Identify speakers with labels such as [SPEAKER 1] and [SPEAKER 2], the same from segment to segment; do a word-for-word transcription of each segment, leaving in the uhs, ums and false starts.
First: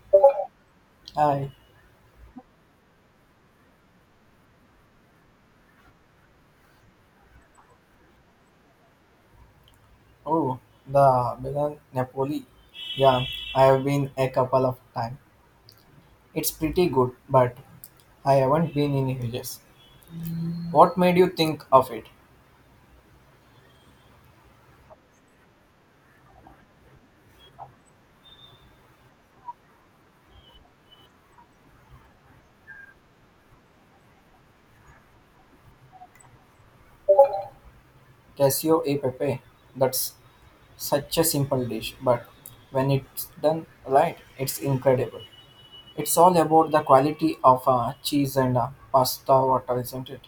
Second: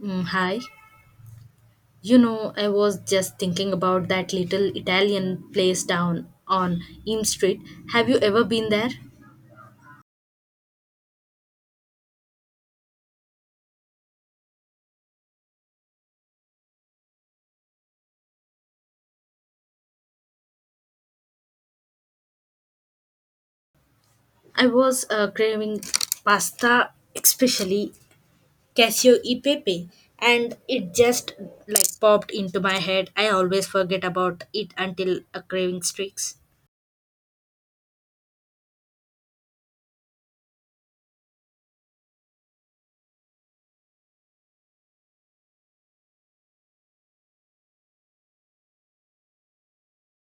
[SPEAKER 1] Mm, hi.
[SPEAKER 2] Hi.
[SPEAKER 1] You know, I was just thinking about that little Italian place down on Eam Street. Have you ever been there?
[SPEAKER 2] Oh, the Milan Napoli. Yeah, I have been a couple of times. It's pretty good, but I haven't been in ages. What made you think of it?
[SPEAKER 1] I was uh, craving pasta, especially cashew e pepe, and it just like popped into my head. I always forget about it until a craving streaks.
[SPEAKER 2] Casio e pepe. That's such a simple dish, but when it's done right, it's incredible. It's all about the quality of uh, cheese and uh, pasta water, isn't it?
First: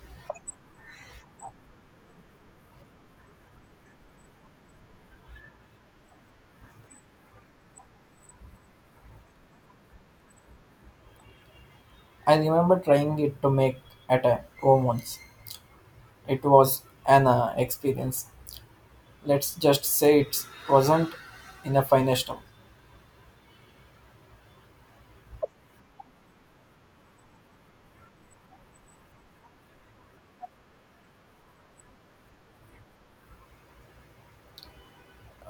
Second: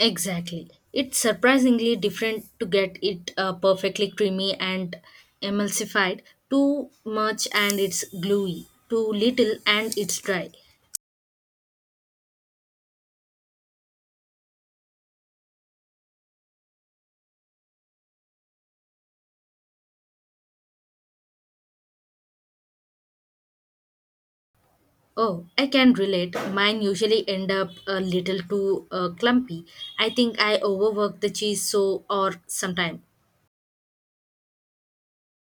[SPEAKER 1] Exactly. It's surprisingly different to get it uh, perfectly creamy and emulsified. Too much and it's gluey. Too little and it's dry.
[SPEAKER 2] I remember trying it to make at a home once. It was an uh, experience. Let's just say it wasn't in a finest of.
[SPEAKER 1] Oh, I can relate. Mine usually end up a little too uh, clumpy. I think I overwork the cheese so or sometime.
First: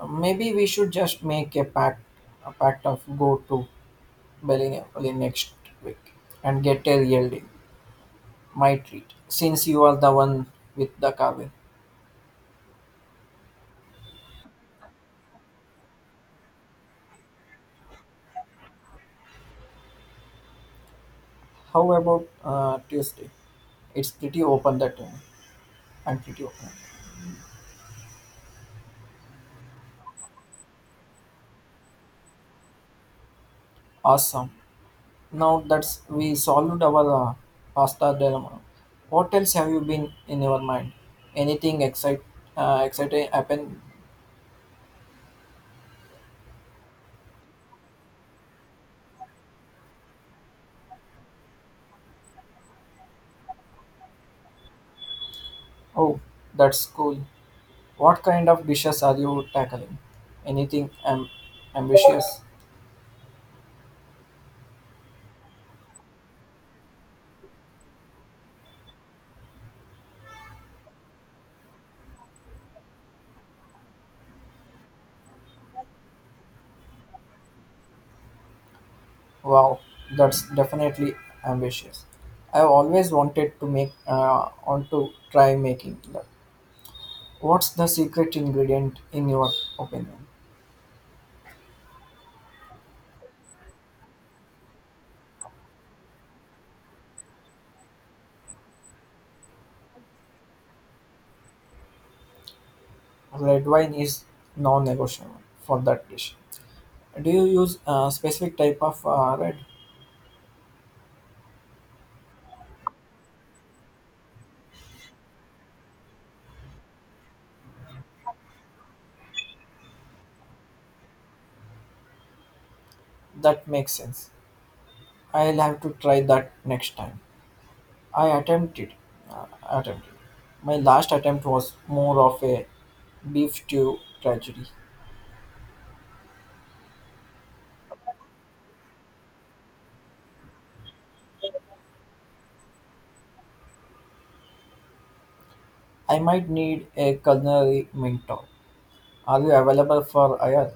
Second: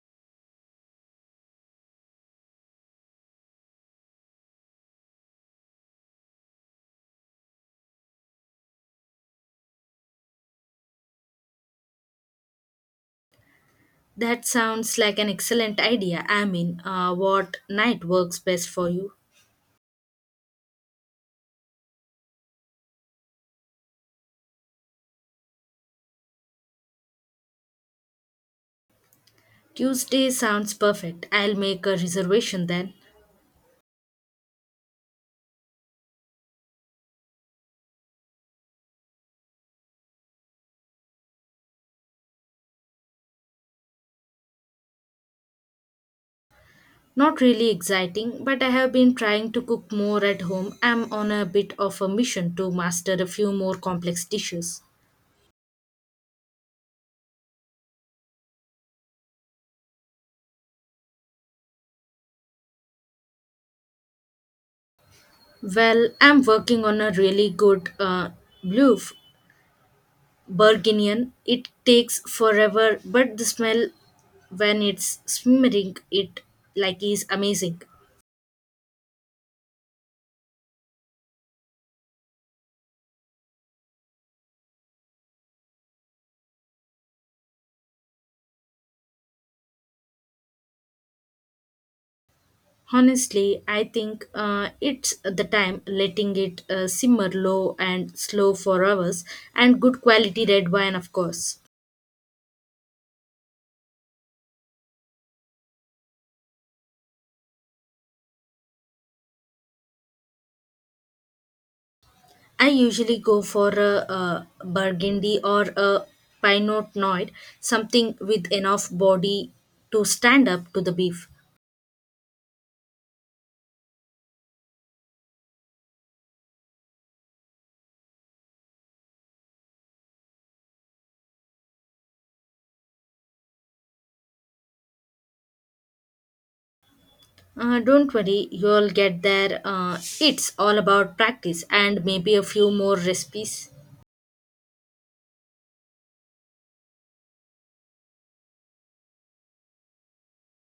[SPEAKER 2] Maybe we should just make a pact, a pact of go to Berlin next week and get a yielding. My treat, since you are the one with the carving.
[SPEAKER 1] That sounds like an excellent idea. I mean, uh, what night works best for you?
[SPEAKER 2] How about uh, Tuesday? It's pretty open that time. I'm pretty open.
[SPEAKER 1] Tuesday sounds perfect. I'll make a reservation then.
[SPEAKER 2] Awesome. Now that's we solved our uh, pasta dilemma. What else have you been in your mind? Anything excite, uh, exciting happen?
[SPEAKER 1] Not really exciting, but I have been trying to cook more at home. I'm on a bit of a mission to master a few more complex dishes.
[SPEAKER 2] Oh, that's cool. What kind of dishes are you tackling? Anything am- ambitious?
[SPEAKER 1] Well, I'm working on a really good uh, blue Burgundian. It takes forever, but the smell when it's simmering, it like is amazing.
[SPEAKER 2] Wow, that's definitely ambitious. I've always wanted to make, uh, Want to try making that. What's the secret ingredient in your opinion?
[SPEAKER 1] Honestly, I think uh, it's the time letting it uh, simmer low and slow for hours, and good quality red wine, of course.
[SPEAKER 2] Red wine is non-negotiable for that dish. Do you use a specific type of uh, red?
[SPEAKER 1] I usually go for a, a burgundy or a pinot noir, something with enough body to stand up to the beef.
[SPEAKER 2] That makes sense. I'll have to try that next time. I attempted, uh, Attempted. My last attempt was more of a beef stew tragedy.
[SPEAKER 1] Uh, don't worry, you'll get there. Uh, it's all about practice and maybe a few more recipes.
[SPEAKER 2] I might need a culinary mentor. Are you available for hire?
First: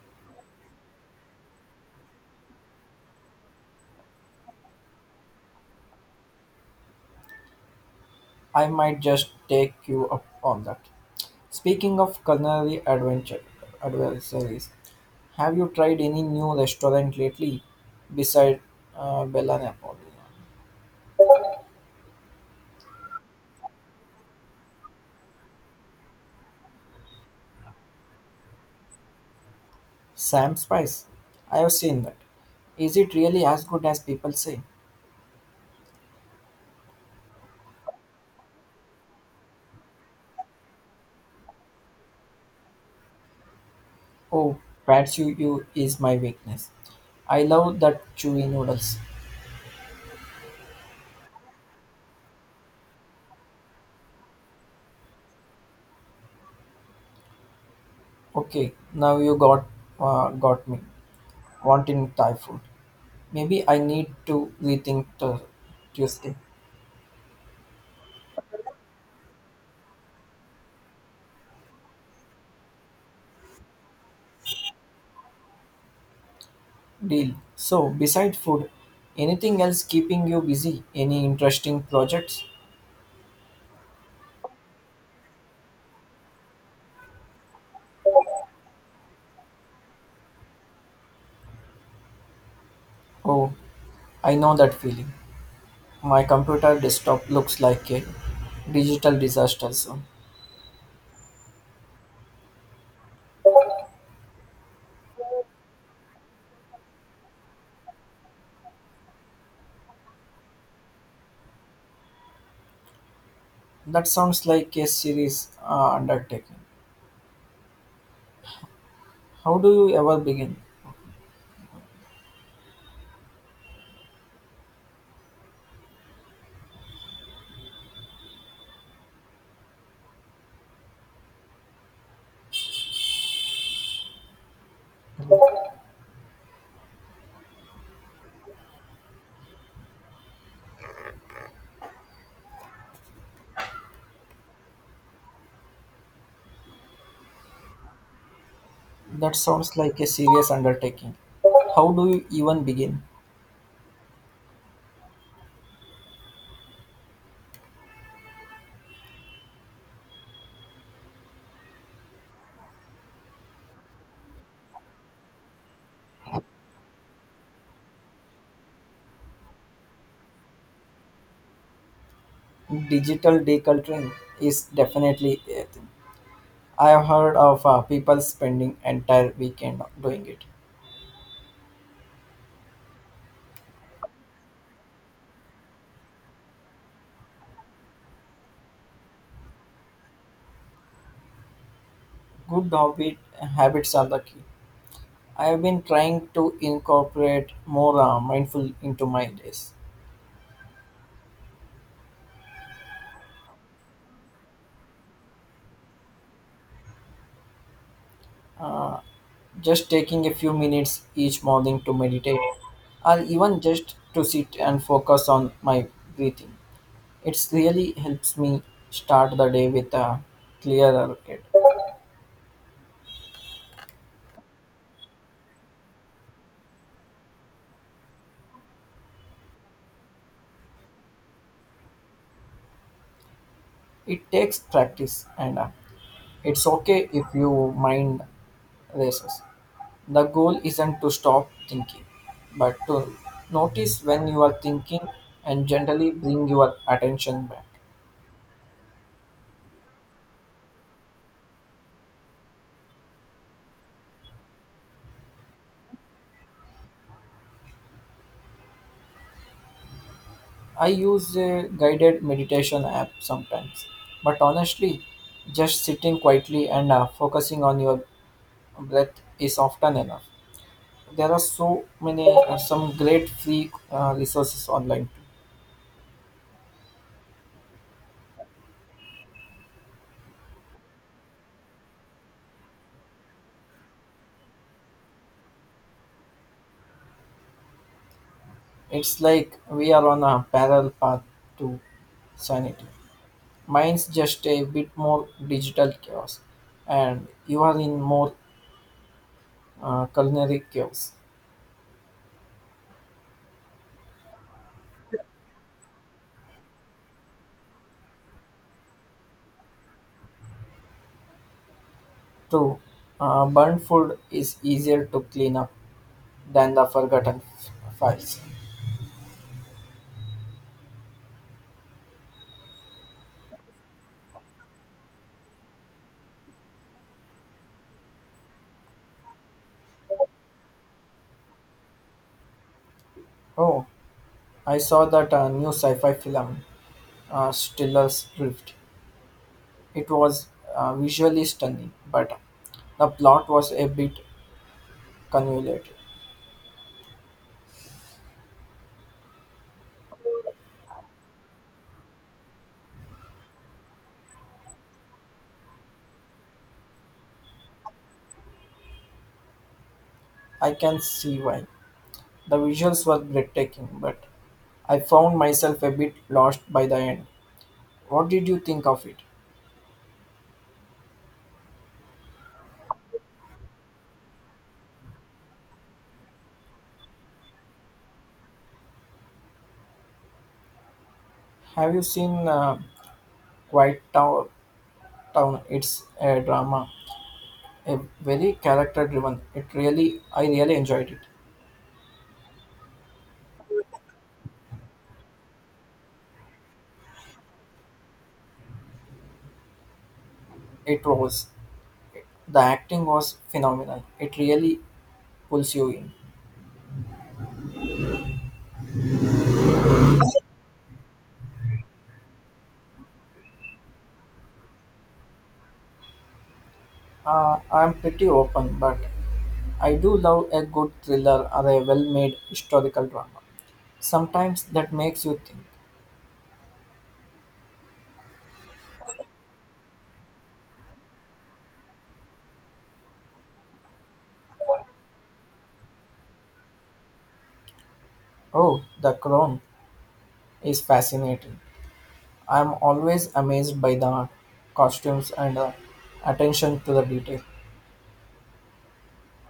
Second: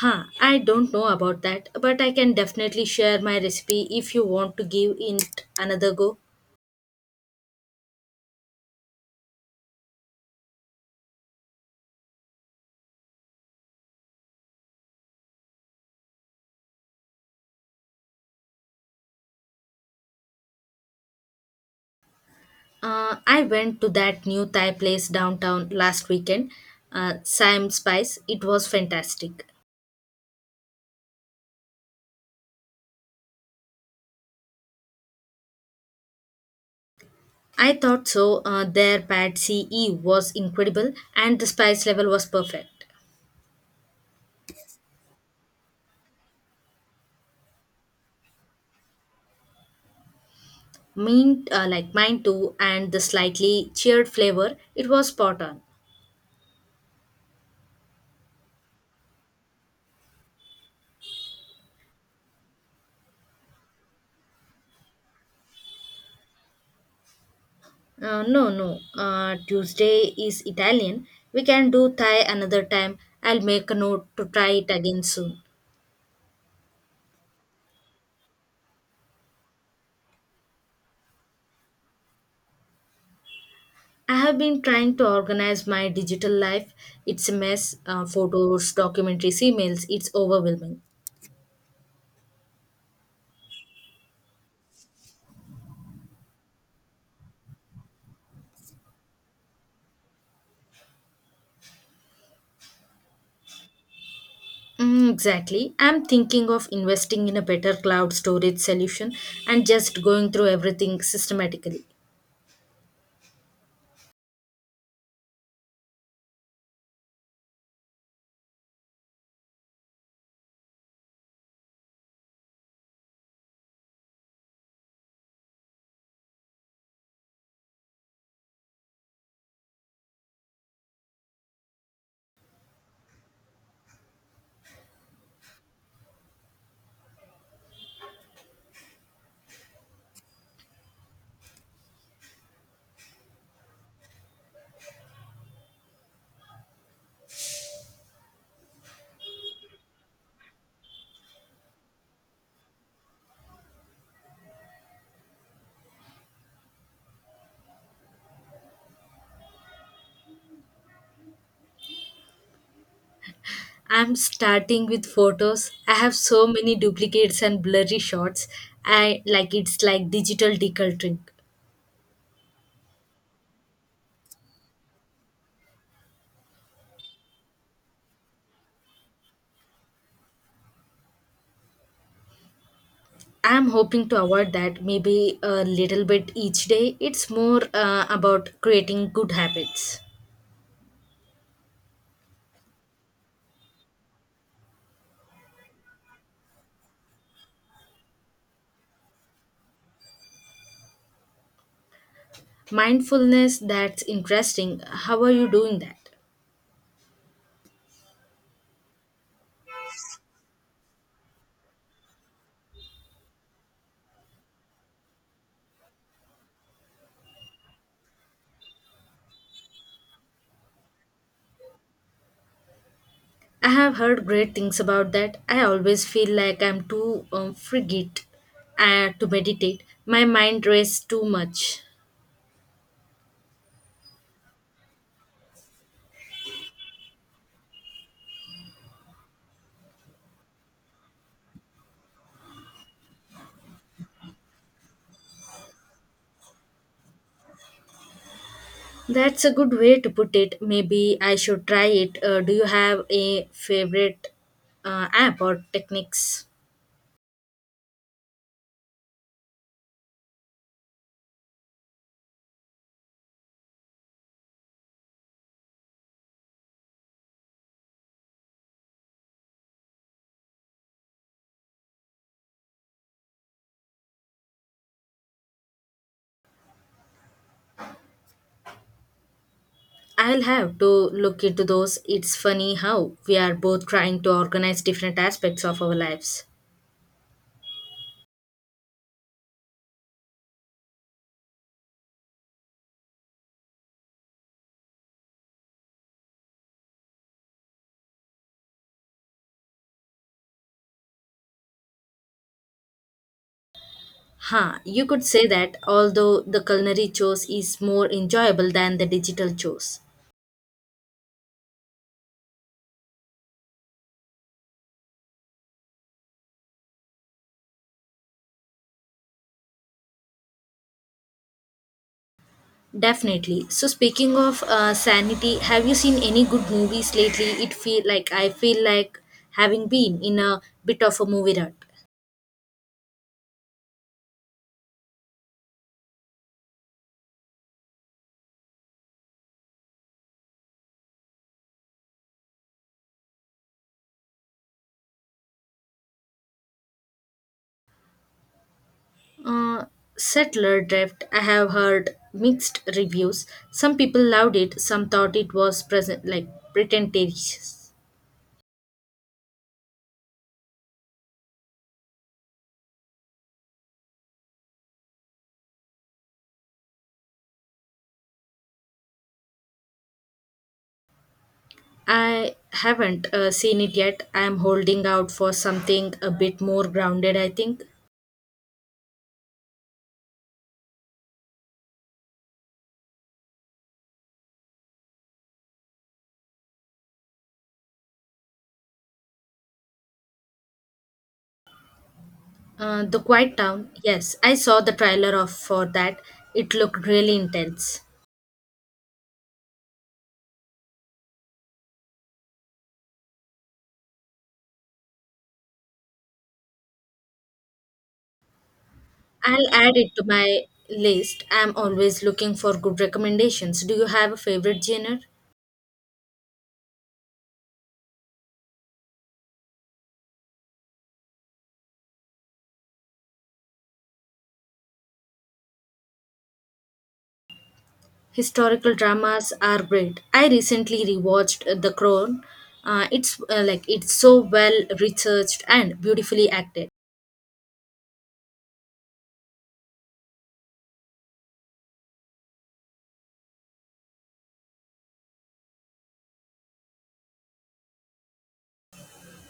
[SPEAKER 1] Huh, I don't know about that, but I can definitely share my recipe if you want to give it another go.
[SPEAKER 2] I might just take you up on that. Speaking of culinary adventure adversaries, have you tried any new restaurant lately beside uh, Bella Napoli?
[SPEAKER 1] Uh, I went to that new Thai place downtown last weekend, uh, Siam Spice. It was fantastic.
[SPEAKER 2] Sam Spice. I have seen that. Is it really as good as people say?
[SPEAKER 1] I thought so. Uh, their bad C E was incredible, and the spice level was perfect.
[SPEAKER 2] Oh, Ratsuyu is my weakness. I love that chewy noodles.
[SPEAKER 1] Mint, uh, like mine too, and the slightly cheered flavor, it was spot on.
[SPEAKER 2] Okay, now you got uh, got me wanting Thai food. Maybe I need to rethink the Tuesday
[SPEAKER 1] Uh, no, no. Uh, Tuesday is Italian. We can do Thai another time. I'll make a note to try it again soon.
[SPEAKER 2] deal. So, beside food, anything else keeping you busy? Any interesting projects?
[SPEAKER 1] I have been trying to organize my digital life. It's a mess. Uh, photos, documentaries, emails. It's overwhelming.
[SPEAKER 2] Oh, I know that feeling. My computer desktop looks like a digital disaster zone.
[SPEAKER 1] Mm, exactly. I'm thinking of investing in a better cloud storage solution and just going through everything systematically.
[SPEAKER 2] That sounds like a serious uh, undertaking. How do you ever begin? That sounds like a serious undertaking. How do you even begin?
[SPEAKER 1] I'm starting with photos. I have so many duplicates and blurry shots. I like It's like digital decluttering.
[SPEAKER 2] Digital decluttering is definitely a thing. I have heard of uh, people spending entire weekend doing it.
[SPEAKER 1] I'm hoping to avoid that maybe a little bit each day. It's more uh, about creating good habits.
[SPEAKER 2] Good habit, habits are the key. I have been trying to incorporate more uh, mindful into my days.
[SPEAKER 1] Mindfulness, that's interesting. How are you doing that?
[SPEAKER 2] Just taking a few minutes each morning to meditate, or even just to sit and focus on my breathing. It really helps me start the day with a clearer head.
[SPEAKER 1] I have heard great things about that. I always feel like I'm too um, frigid uh, to meditate. My mind races too much.
[SPEAKER 2] It takes practice and uh, it's okay if your mind races. The goal isn't to stop thinking, but to notice when you are thinking and gently bring your attention back.
[SPEAKER 1] That's a good way to put it. Maybe I should try it. Uh, do you have a favorite uh, app or techniques?
[SPEAKER 2] I use a guided meditation app sometimes, but honestly, just sitting quietly and uh, focusing on your breath is often enough. There are so many uh, some great free uh, resources online too.
[SPEAKER 1] I'll have to look into those. It's funny how we are both trying to organize different aspects of our lives.
[SPEAKER 2] It's like we are on a parallel path to sanity. Mine's just a bit more digital chaos and you are in more uh, culinary chaos
[SPEAKER 1] Huh, you could say that, although the culinary chores is more enjoyable than the digital chores.
[SPEAKER 2] too. Uh, burnt food is easier to clean up than the forgotten f- files.
[SPEAKER 1] Definitely. So speaking of uh, sanity, have you seen any good movies lately? It feel like I feel like having been in a bit of a movie rut.
[SPEAKER 2] Oh, I saw that uh, new sci-fi film, uh, Stiller's Drift. It was uh, visually stunning but the plot was a bit convoluted.
[SPEAKER 1] Uh, Settler Drift. I have heard mixed reviews. Some people loved it. Some thought it was present like pretentious.
[SPEAKER 2] I can see why. The visuals were breathtaking, but I found myself a bit lost by the end. What did you think of it?
[SPEAKER 1] I haven't uh, seen it yet. I am holding out for something a bit more grounded, I think.
[SPEAKER 2] Have you seen uh, Quiet Tow- Town? It's a drama, a very character-driven. It really, I really enjoyed it.
[SPEAKER 1] Uh, The Quiet Town. Yes, I saw the trailer of for that. It looked really intense.
[SPEAKER 2] It was, the acting was phenomenal. It really pulls you in.
[SPEAKER 1] I'll add it to my list. I'm always looking for good recommendations. Do you have a favorite genre?
[SPEAKER 2] Uh, I'm pretty open, but I do love a good thriller or a well-made historical drama. Sometimes that makes you think.
[SPEAKER 1] Historical dramas are great. I recently rewatched uh, The Crown. Uh, it's uh, like it's so well researched and beautifully acted.
[SPEAKER 2] Oh, The Crown is fascinating. I am always amazed by the costumes and uh, attention to the detail.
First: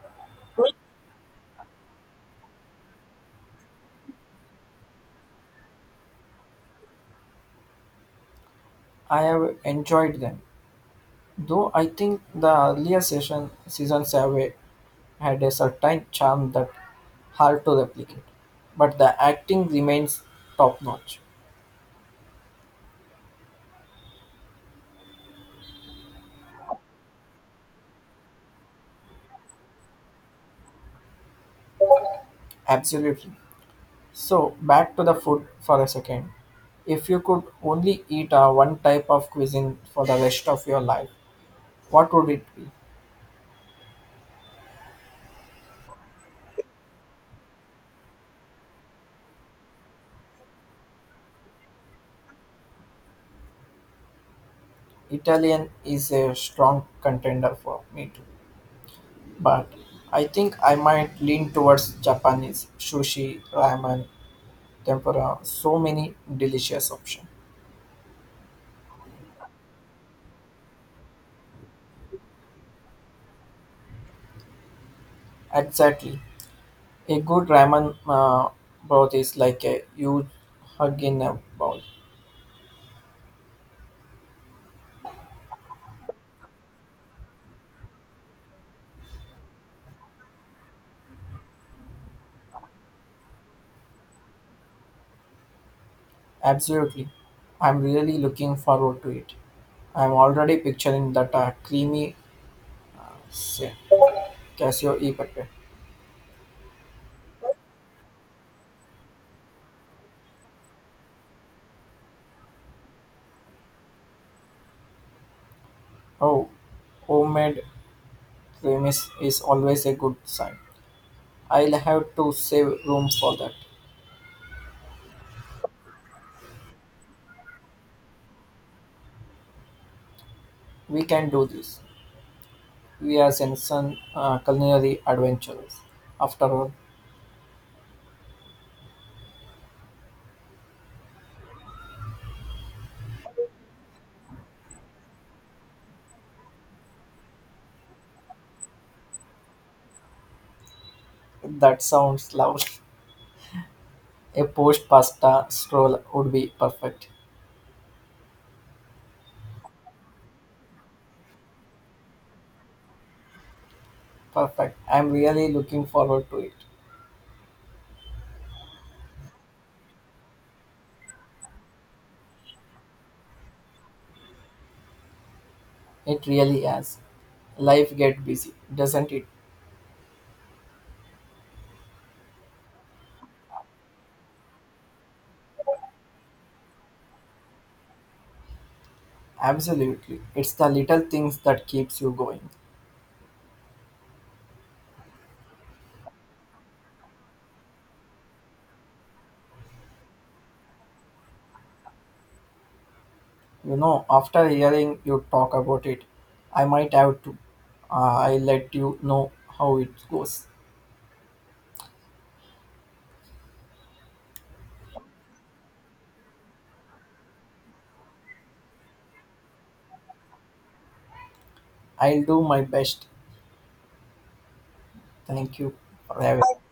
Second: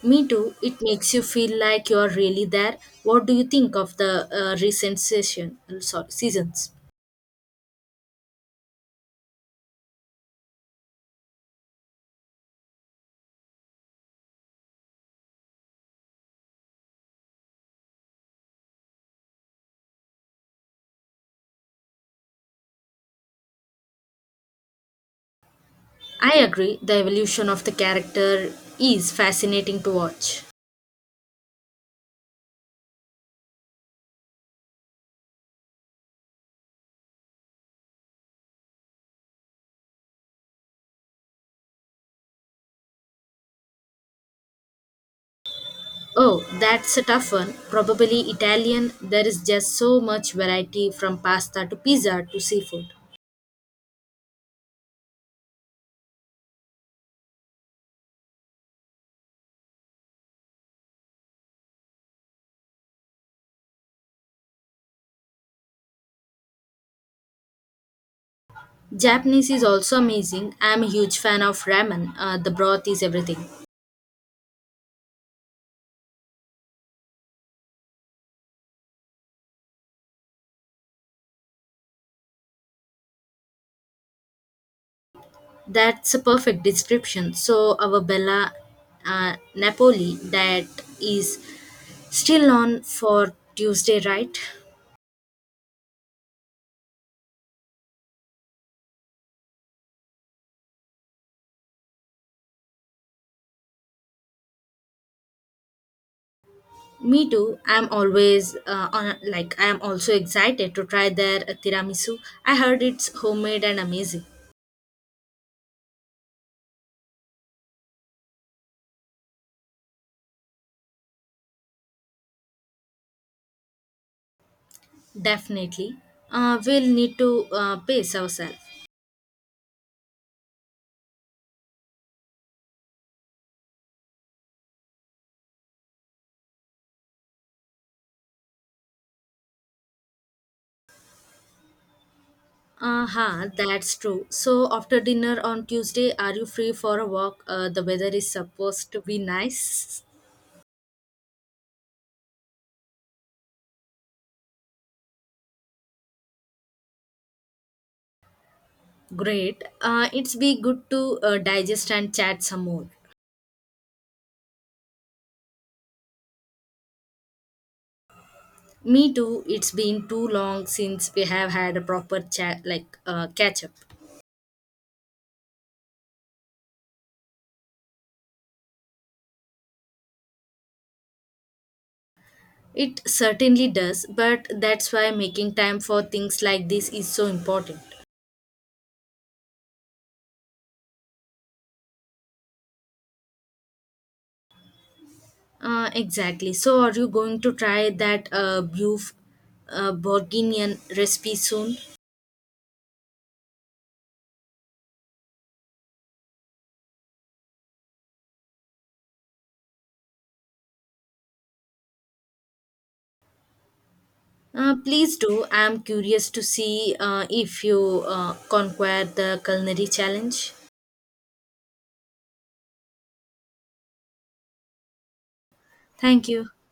[SPEAKER 1] Me too. It makes you feel like you're really there. What do you think of the uh, recent session? Sorry, seasons.
[SPEAKER 2] I have enjoyed them, though I think the earlier session seasons have a- had a certain charm that hard to replicate. But the acting remains top notch.
[SPEAKER 1] I agree. The evolution of the character is fascinating to watch.
[SPEAKER 2] Absolutely. So back to the food for a second. If you could only eat uh, one type of cuisine for the rest of your life, what would it be?
[SPEAKER 1] Oh, that's a tough one. Probably Italian. There is just so much variety from pasta to pizza to seafood.
[SPEAKER 2] Italian is a strong contender for me too, but I think I might lean towards Japanese sushi, ramen, tempura. So many delicious options.
[SPEAKER 1] Japanese is also amazing. I'm a huge fan of ramen. Uh, the broth is everything.
[SPEAKER 2] Exactly, a good ramen uh, broth is like a huge hug in a bowl.
[SPEAKER 1] That's a perfect description. So, our Bella uh, Napoli, that is still on for Tuesday, right?
[SPEAKER 2] Absolutely, I'm really looking forward to it. I'm already picturing that uh, creamy se- cashew e pepe.
[SPEAKER 1] Me too. I'm always uh, on like I'm also excited to try their tiramisu. I heard it's homemade and amazing.
[SPEAKER 2] Oh, homemade cream is, is always a good sign. I'll have to save room for that.
[SPEAKER 1] Definitely. Uh, we'll need to uh, pace ourselves.
[SPEAKER 2] We can do this. We are Senson uh, culinary adventurers. After all,
[SPEAKER 1] Aha, that's true. So, after dinner on Tuesday, are you free for a walk? Uh, the weather is supposed to be nice.
[SPEAKER 2] that sounds lovely. A post pasta stroll would be perfect.
[SPEAKER 1] Great. Uh, it's be good to uh, digest and chat some more.
[SPEAKER 2] Perfect. I'm really looking forward to it.
[SPEAKER 1] Me too. It's been too long since we have had a proper chat, like uh, catch up.
[SPEAKER 2] It really has. Life get busy, doesn't it?
[SPEAKER 1] It certainly does, but that's why making time for things like this is so important.
[SPEAKER 2] Absolutely. It's the little things that keeps you going.
[SPEAKER 1] Uh, exactly. So, are you going to try that uh, beef uh, bourguignon recipe soon?
[SPEAKER 2] You know, after hearing you talk about it, I might have to. Uh, I'll let you know how it goes.
[SPEAKER 1] Uh, please do. I am curious to see uh, if you uh, conquer the culinary challenge.
[SPEAKER 2] I'll do my best. Thank you for
[SPEAKER 1] Thank you.
[SPEAKER 2] having